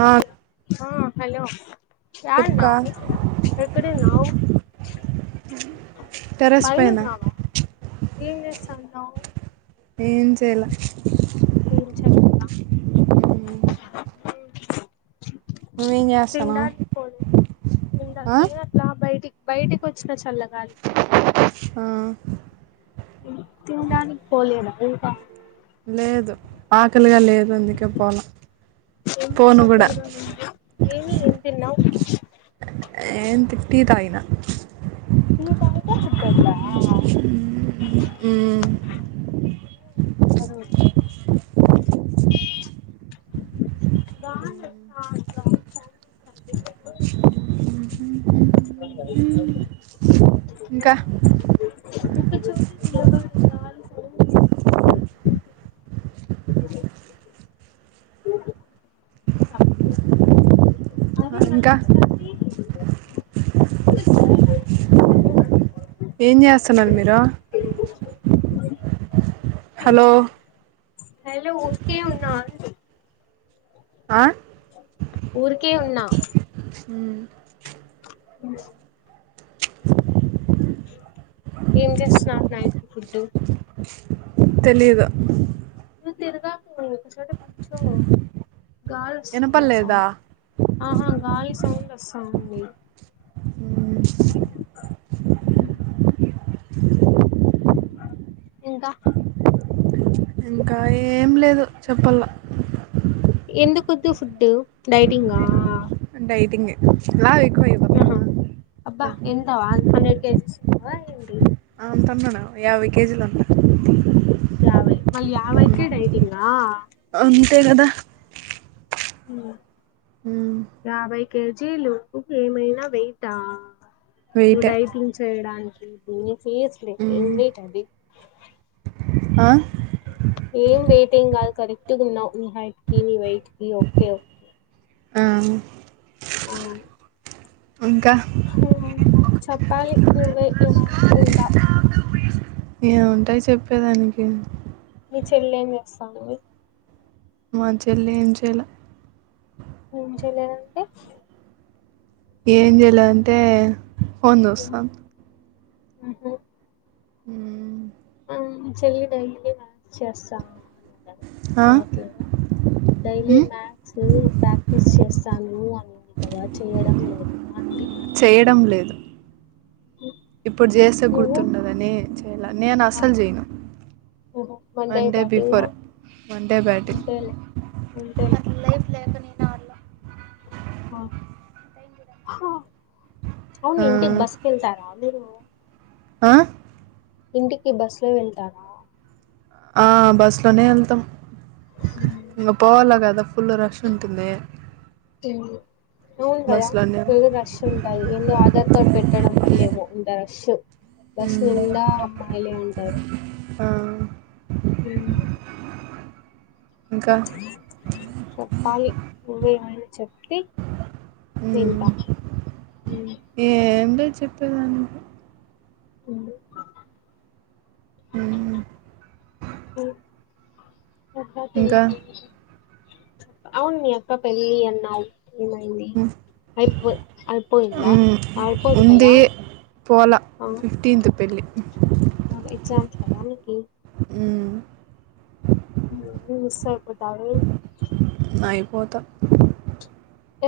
ఆ ఆ హలో చెప్పుకా యాడున్నావ్ ఎక్కడున్నావ్ టెర్రస్ పైన పైనున్నావా ఏం జేస్తన్నావ్ ఏం చేయాల ఏ చేయలేదా నువ్వేం [unintelligible] చేస్తానవ్ ఆ అట్లా బయటి బైటికొచ్చిన చల్లగాలికి ఆ తిండానికి పోలేదా ఇంకా లేదు ఆకలిగా లే వందికే పోను ఎందుకు పోనుగూడ. ఆకలిగా ఉంది ఏమి ఏం తిన్నావ్ ఏం తీ టీ దాగినా ఈ పని చేస్తుం డుద్దా మ్మ్ ఏ ఇండి కొచ్చారు [unintelligible] రాను స్టార్ట్ గాలే ఫోను హ్మ్ ఇంకా ఆ ఇంకా ఏం చేస్సన్నారు మీరు హలో హలో ఉకే వున్నా అండి హా ఊరికే ఉన్నా హ్మ్ హ్ మ్ ఏం జేస్సునావ్ నైట్ కి ఫుడ్డు తెలియదు నువ్ తిరుగాకు వో ఒకచోట చో గాల్స్ వినపడలేదా సౌండ్ ఆహా గాలి సౌండ్ వస్సంది. హ్మ్ ఇంకా ఇంకా యేం లేదు చెప్పల్ల వద్దు ఫుడ్ డైటింగా డైటింగే లావై ఆహా అబ్బా ఎంతా హండ్రెడ్ కేజీస్ వు వా ఏంటి ఆ అంతుండను యాభై కేజీలు ఉంట యావై మళ్ళ యావైతే యితంగ్ అంతే కదా ఉ హ కేజీలు ఏమైనా వెయిటా నువ్వు వెయిటే డైటింగ్ చేయడానికి ఇ తీస్లే మ్మ్ ఇలీట్ అది ఆ ఏం వెయిటింగ్ కాల్ కరి ఓ [unintelligible] అ ఆ చెప్పాలి నువ్వే ఏమైనా ఉంటె ఇంట ఏ ఉంటాయి చెప్పేదానికి ని చెల్లె ఎం చేస్తంది మా చెల్లి ఏం చేయాల ఏం చేయలేదంటే ఏం జలో అంటే "ఉమ్, హుందస్తన్ ఆ హ చెల్లి డైలీ చేస్తాం ఆ యలే డైలీ మ్మ్ మ్యాథస్ ప్రాక్టీస్ చేస్తాను. కదా చేయడం లేద చేయడం లేదు ఇప్పుడు చేస్తే నువ్వు గుర్తుండదని చె నేను ఆహా అసలు చేయను. ఓహో మండే వన్ డే బ్యాటింగా బిఫోర్ వడే బె టింగ్ అంతేలే అట్లే ఏమి లేదు. ఓ అవును ఇంటికి బస్కెళ్తారా అరు ఆ ఇంటికి బస్ లో వెళ్తారా ఆ బస్ లోనే వెళ్తాం. ఇంకా పోవాల కాదా ఫుల్ రష్ ఉంటుంది. అవును కదా బస్సులోనే ఫుల్ రష్ ఉంటది. ఎందొ ఆధార్ కార్డ్ పెట్టడం వల్ల ఏమో ఉంటాది. స్ బస్ మ్మ్ నిండా అమ్మాయిలే ఉంటారు ఆ ఇంకా చెప్పాలి నువ్వేమైనా చెప్తే హ్మ్. వింటా అంటే చెప్పేదాను అ అ అ ఇంకా అవును అక్క పెళ్ళి అన్నా ఏమైంది హ్మ్. అయిపో అయిపోయిందా హ్మ్. అయిపోదు కదా ఉంది పోలా ఫిఫ్టీన్త్ పెళ్ళి. ఎగ్జామ్స్ పనికి అ స బతవ అయిపోతా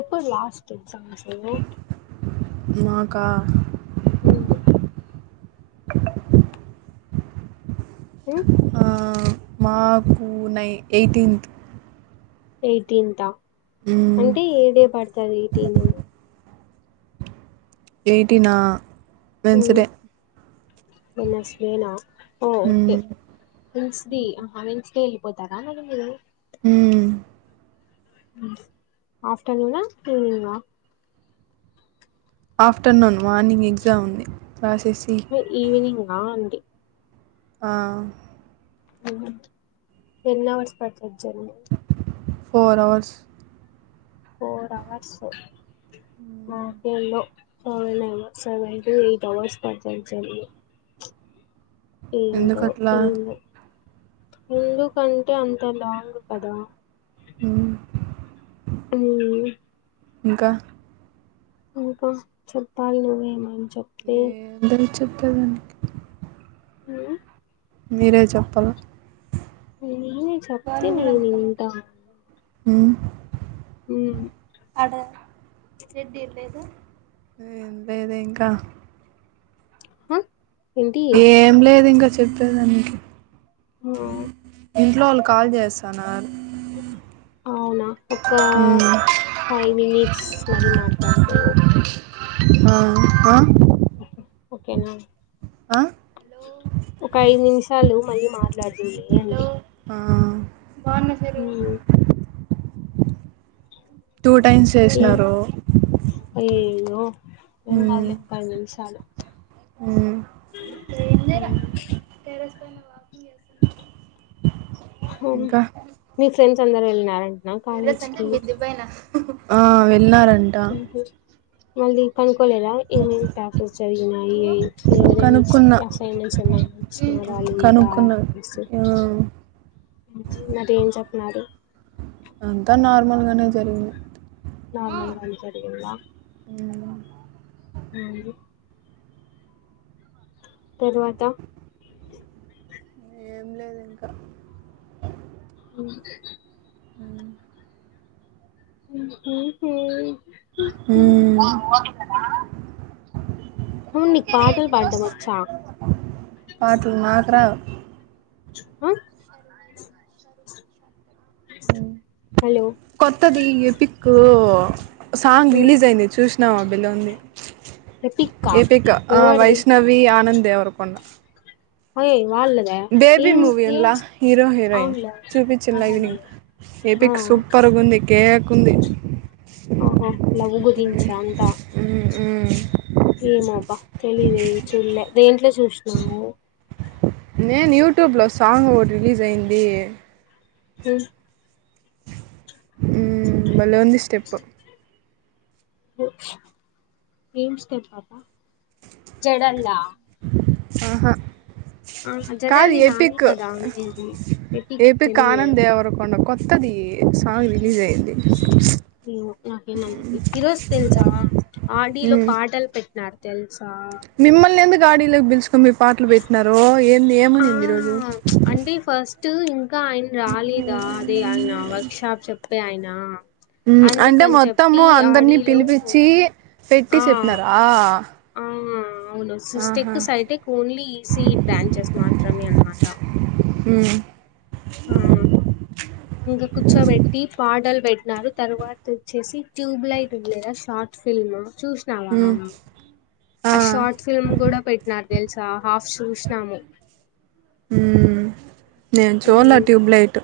ఎప్పుడు లాస్ట్ సమస్త నాకా అ హ మాకు నై ఎయిటీన్త్ ఎయిటీన్ంతా హ్మ్. అంటే ఏదే పడుతంది ఈటీని ఎయిటీ నా స్వేనాఓఓకేా హ్మ్. పోతరా మ మీరు అ ఆఫటర్నూనా ఈవనింగ్ ఆఫ్టర్నూన్ మార్నింగ్ ఎగ్జామ్ ఉంది రాసేసి ఈవినింగ్లా అండి ఆ ఎన్ అవర్స్ పడుతు journey four hours four hours నా హ్మ్. ఫోలో seven hours seven to eight hours పద్దం జరింది ఏడు ఎందుకట్లా? ఏడు ఎ క అంత లాంగ్ కదా అ అ ఇంకా ఇంకా చెప్పాలి నువ్వే ఏమైన యే అంతరిచ్ తను లో మీరే చెప్పల నేన్నేం చెప్తే నేను వింటాను మ్మ్ మ్మ్ అద్యే రెడ్డి ఇర్లేదు మ్మ్ లేదే ఇంకా హ ఏంటి ఏం లేదు ఇంకా చెప్పేయిదానికి [unintelligible] ఇంట్లో వాళ్ళు కాల్ చేస్థాన్నార్ ఆ అవ్నా ఒక ఉమ్ ఫైవ్ మినిట్స్ మరి మాట్లాడతా ఆ ఆ ఓ ఓకేనా ఆ ఒక ఐదు నిమిషాలు మళ్ళీ మాట్లాడుతుంది అండి ఆ బావున్నా సరు ఉమ్, టూ టైమ్స్ ఇం- చేసినారు [unintelligible] ఏం కాదులే పదినిమిషాలు హ్మ్ ఏం చేయాలా ఉమ్, టెర్రస్ [unintelligible] వాకింగ్ చేస్తన్నా మీ ఫ్రెండ్స్ అందర్ ఎల్లినార టెర్రస్ అంటే మిద్దిపైన ఆ వెల్నారా ఏం చేస్ మళ్ళీ పన్ కోలేదా ఏమేమి క్లాసస్ జరిగినాయి ఎయిత్ ఎవ కనుక్కున్నా అసైన్మెంట్స్ ఏమన్నా ఇచ్చినారా లేదా కనుక్కున్నా ఆ మరి ఏం చెప్పనారు అంతా నార్మల్గానే జరిగింది నార్మల్ గానే జరిగిందా ఉమ్ అవును తరువాత ఏం లేదు ఇంకా ఊమ్ ఊహ్మ్ ఊమ్ ఊమ్ అవును నీకు పాటలు పాడడం వచ్చా పాటలు నాక్ రావ్ హ కొత్తది ఈ పిక్కు ఆ సాంగ్ రిలీజ్ అయింది చూసినవ బిలోంది ఎపిక్కా ఏపీక్ ఆ ఎవరిది వైష్ణవి ఆనంద్ దేవరకొండ అయ్ వాళ్ళదా బేబీ ఏం ఏం మూవీన్లా హీరో హీరోయిన్ అవునులే చూపించిన్ల ఈవినింగ్ అవునులే ఆ ఏపీక్ సూపర్గుంది కేకుంది ఒహో లవుగురించ అంతా ఏమబ్బా తెలిదేది చూళ్లే దేంట్లో చూసినావు నేను యూట్యూబ్లో సాంగ్ ఓటి రిలీజ్ అయింది ఉహ్ ఊమ్ బలోంది స్టెప్ ఏమ్స్ స్టెప్ పాప జడలా ఆహా ఆ కాదు జడల్ని నాని ఎపిక్ కదా అది ఎపిక్ తెలిదే తది ఏమో నాకేమనిపియ్ ఈరోజు తెలుసా ఆడిలో పాటలు పెట్టినర్ తెల్ మిమల్నిందు గాడలోకి పిలుచకొ మీ పాటలు పెట్టినన్నారు ఏ ఆ అండి ఫస్ట్ తు ఇంకా ఆయన రాలేదా అదే ఆయన వర్క్ షాప్ చెప్ ే అయనా అంటే మొత్తము అందరినీ ఆడిలో పిలిపించి పెట్టి ఆ చెప్పినారా ఆ అవును ఆహా సిస్టెక్ సైటెక్ ఓన్లీ ఈసీ బ్రాంచెస్ మాత్రమే అనమాట అ ఆ ఇంగ కుచ వెటి పా ఆోటల్ పెట్టినారు తర్వాత వచ్చేసి ట్యూబ్లైట్ ఉండదా షార్ట్ ఫిల్మ్ చూసినవా మ్మ్ ఆ షార్ట్ ఫిల్మ్ కూడా పెట్టిన తెలుసా హాఫ్ చూసినాము హ నేను చూడల ట్యూబ్లైట్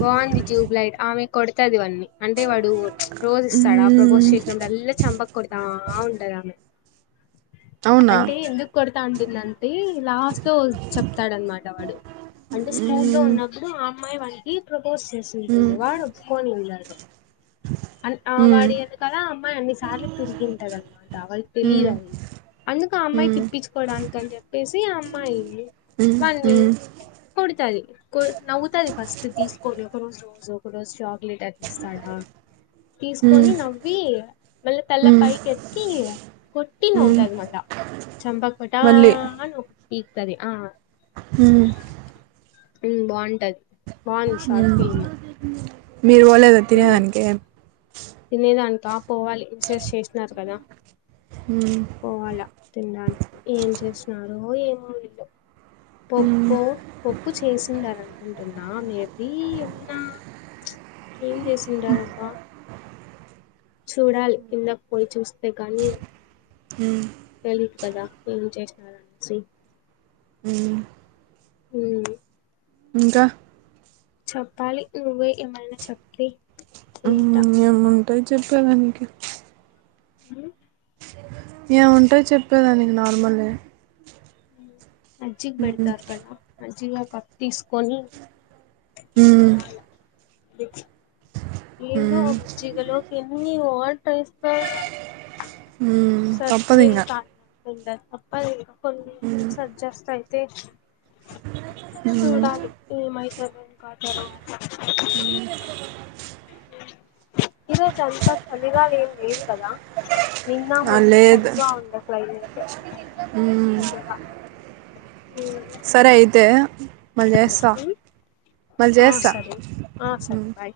బంది ట్యూబ్లాైట్ ఆమె కొడతదివన్నీ అంటే వాడు రోజు ఇస్తాడు ఆ ప్రపోజ్ మ్మ్ చేసినప్పుడు అల్ చంపక కొడతా ఉంటదామె అవునా అంటే ఎందుకు కొడతా ఉంటుందంటే లాస్ట్ లో చెప్తాడనమాట వాడు అంటే స్కూల్లో మ్మ్ ఉన్నప్పుడు మయవ ఈ ప్ర కోర్స్ చేసింట మ్మ్ వాడు ఒప్పుకొని వెళ్ళడు అ ఆ వాడ మ్మ్ ఏది కదా ఆ అమ్మాయి అన్ని సార్లు తిరిగింటాడు అనమాట వాళ్ళ తెలియదు మ్మ్ అది అందుకు ఆ అమ్మాయి మ్మ్ తిప్పించుకోవడానినికిని చెప్పేసి అమ్ ప మ్మ్ మళ్ళీ మ్మ్ కుడతది కు నవ్వుతది ఫస్ట్ కొనే కొ రోజో కొన జాబ్ లీటర్ తీ ఇస్తాడా మ్మ్ తీసుకొని నవ్వి మళ్ళీ తెల్ల మ్మ్ పైకి ఎత్తి కొట్టి మ్మ్ నవ్వుతాది మళ్ళా చంపకుడా నవ్వు పీతది ఆ హ బాగుంటది బాగుంది షార్ట్ మ్మ్ ఫిల్మ్ మీరు పోలేదా తినేదాననికి కా పోవాలి విషెస్ చేసినా కదా మ్మ్ పోవాల తినడానికి ఏం చేస్తున్నారు ఏం అ ఉమ్ పప్పు పప్పు చేసిండారం టందమ్ ఎబ ఎన్నా ఏం చేసింటారబ్బా చూడాలి కిందకి పోయి చూస్త అ కానీ హ తెలీదు కదా ఏం చేసినార అనేసి అ హ ఇంకా చెప్పాలి నువ్వే ఏమైనా చెప్తే వింటా ఏముంటాయి చెప్పేదానికి ఏముంటాయ చెప్పేదానికి నార్మలే అ మజ్జిగ ఉమ్ పెడ్తారు కదా మజ్జిగ మిగా కట్ తీసుకొని ఉమ్ ఉమ్ [unintelligible] ైస్త ఉమ్ తప్పదు సజనిల్ ఇంగ క [inaudible] కొ ఉమ్ సజ్జాస్తాయి తే ఉమ్ చూడాల ఏ మైత ంకా ఇ ఈరోజు అంత చలిగా ఏం లేదు కదా నిన్నా ఆ మోన్నా లేదు చలిగా ఉండే క్లైమేట్ ఉమ్ సరే అయితే మలేసా ఆ సరే ఆ సరే బాయ్